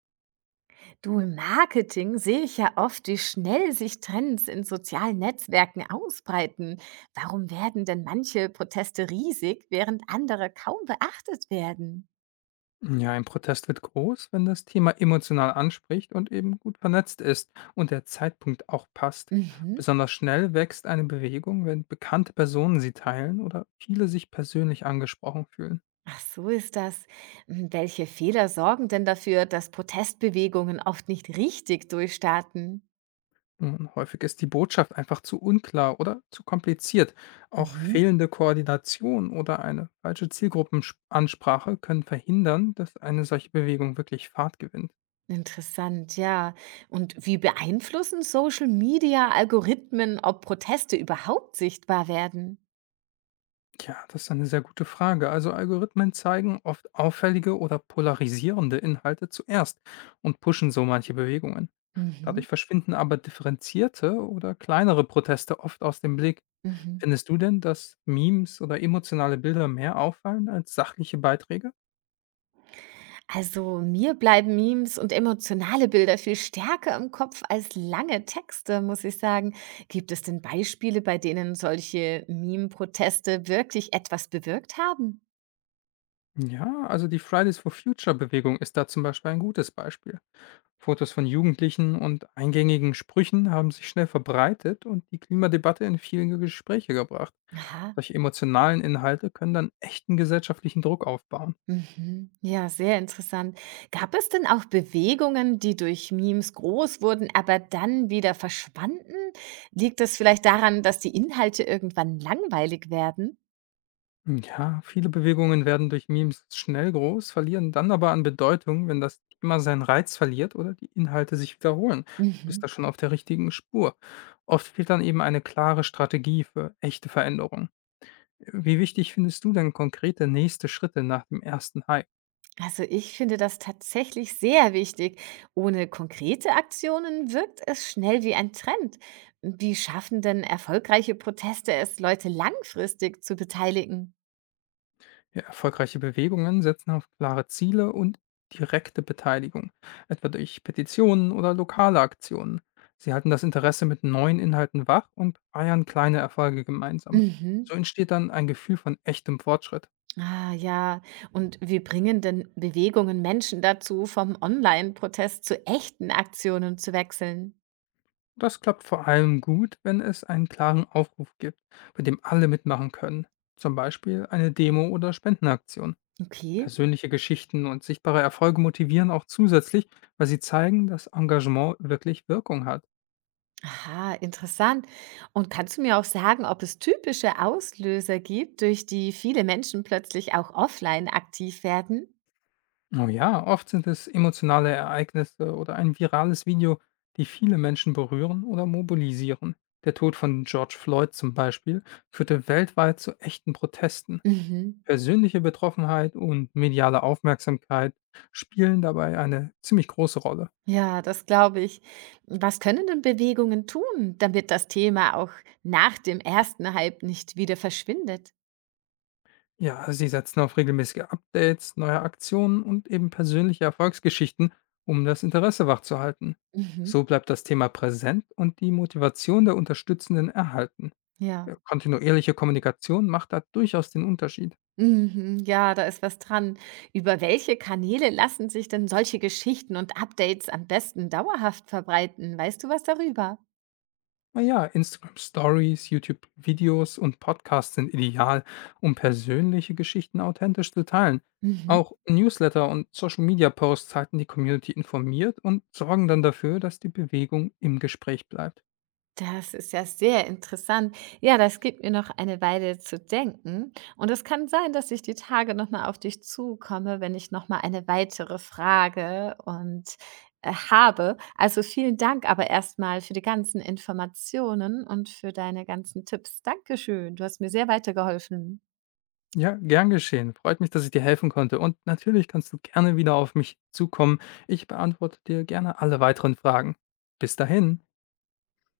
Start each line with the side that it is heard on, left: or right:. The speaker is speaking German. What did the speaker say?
right: Du, im Marketing sehe ich ja oft, wie schnell sich Trends in sozialen Netzwerken ausbreiten. Warum werden denn manche Proteste riesig, während andere kaum beachtet werden?
left: Ja, ein Protest wird groß, wenn das Thema emotional anspricht und eben gut vernetzt ist und der Zeitpunkt auch passt.
right: Mhm.
left: Besonders schnell wächst eine Bewegung, wenn bekannte Personen sie teilen oder viele sich persönlich angesprochen fühlen.
right: Ach, so ist das. Hm, welche Fehler sorgen denn dafür, dass Protestbewegungen oft nicht richtig durchstarten?
left: Und häufig ist die Botschaft einfach zu unklar oder zu kompliziert. Auch
right: Mhm.
left: fehlende Koordination oder eine falsche Zielgruppenansprache können verhindern, dass eine solche Bewegung wirklich Fahrt gewinnt.
right: Interessant, ja. Und wie beeinflussen Social Media Algorithmen, ob Proteste überhaupt sichtbar werden?
left: Ja, das ist eine sehr gute Frage. Also Algorithmen zeigen oft auffällige oder polarisierende Inhalte zuerst und pushen so manche Bewegungen. Dadurch
right: Mhm.
left: verschwinden aber differenzierte oder kleinere Proteste oft aus dem Blick.
right: Mhm.
left: Findest du denn, dass Memes oder emotionale Bilder mehr auffallen als sachliche Beiträge?
right: Also mir bleiben Memes und emotionale Bilder viel stärker im Kopf als lange Texte, muss ich sagen. Gibt es denn Beispiele, bei denen solche Meme-Proteste wirklich etwas bewirkt haben?
left: Ja, also die Fridays for Future Bewegung ist da zum Beispiel ein gutes Beispiel. Fotos von Jugendlichen und eingängigen Sprüchen haben sich schnell verbreitet und die Klimadebatte in viele Gespräche gebracht.
right: Aha.
left: Solche emotionalen Inhalte können dann echten gesellschaftlichen Druck aufbauen.
right: Mhm. Ja, sehr interessant. Gab es denn auch Bewegungen, die durch Memes groß wurden, aber dann wieder verschwanden? Liegt das vielleicht daran, dass die Inhalte irgendwann langweilig werden?
left: Ja, viele Bewegungen werden durch Memes schnell groß, verlieren dann aber an Bedeutung, wenn das Thema seinen Reiz verliert oder die Inhalte sich wiederholen. Du bist da
right: Mhm.
left: schon auf der richtigen Spur. Oft fehlt dann eben eine klare Strategie für echte Veränderung. Wie wichtig findest du denn konkrete nächste Schritte nach dem ersten Hype?
right: Also ich finde das tatsächlich sehr wichtig. Ohne konkrete Aktionen wirkt es schnell wie ein Trend. Wie schaffen denn erfolgreiche Proteste es, Leute langfristig zu beteiligen?
left: Ja, erfolgreiche Bewegungen setzen auf klare Ziele und direkte Beteiligung, etwa durch Petitionen oder lokale Aktionen. Sie halten das Interesse mit neuen Inhalten wach und feiern kleine Erfolge gemeinsam.
right: Mhm.
left: So entsteht dann ein Gefühl von echtem Fortschritt.
right: Ah ja, und wir bringen denn Bewegungen Menschen dazu, vom Online-Protest zu echten Aktionen zu wechseln?
left: Das klappt vor allem gut, wenn es einen klaren Aufruf gibt, bei dem alle mitmachen können. Zum Beispiel eine Demo oder Spendenaktion.
right: Okay.
left: Persönliche Geschichten und sichtbare Erfolge motivieren auch zusätzlich, weil sie zeigen, dass Engagement wirklich Wirkung hat.
right: Aha, interessant. Und kannst du mir auch sagen, ob es typische Auslöser gibt, durch die viele Menschen plötzlich auch offline aktiv werden?
left: Oh ja, oft sind es emotionale Ereignisse oder ein virales Video, die viele Menschen berühren oder mobilisieren. Der Tod von George Floyd zum Beispiel führte weltweit zu echten Protesten.
right: Mhm.
left: Persönliche Betroffenheit und mediale Aufmerksamkeit spielen dabei eine ziemlich große Rolle.
right: Ja, das glaube ich. Was können denn Bewegungen tun, damit das Thema auch nach dem ersten Hype nicht wieder verschwindet?
left: Ja, sie setzen auf regelmäßige Updates, neue Aktionen und eben persönliche Erfolgsgeschichten, um das Interesse wachzuhalten.
right: Mhm.
left: So bleibt das Thema präsent und die Motivation der Unterstützenden erhalten.
right: Ja.
left: Kontinuierliche Kommunikation macht da durchaus den Unterschied.
right: Mhm. Ja, da ist was dran. Über welche Kanäle lassen sich denn solche Geschichten und Updates am besten dauerhaft verbreiten? Weißt du was darüber?
left: Naja, Instagram Stories, YouTube Videos und Podcasts sind ideal, um persönliche Geschichten authentisch zu teilen.
right: Mhm.
left: Auch Newsletter und Social Media Posts halten die Community informiert und sorgen dann dafür, dass die Bewegung im Gespräch bleibt.
right: Das ist ja sehr interessant. Ja, das gibt mir noch eine Weile zu denken. Und es kann sein, dass ich die Tage nochmal auf dich zukomme, wenn ich nochmal eine weitere Frage habe. Also vielen Dank aber erstmal für die ganzen Informationen und für deine ganzen Tipps. Dankeschön. Du hast mir sehr weitergeholfen.
left: Ja, gern geschehen. Freut mich, dass ich dir helfen konnte. Und natürlich kannst du gerne wieder auf mich zukommen. Ich beantworte dir gerne alle weiteren Fragen. Bis dahin.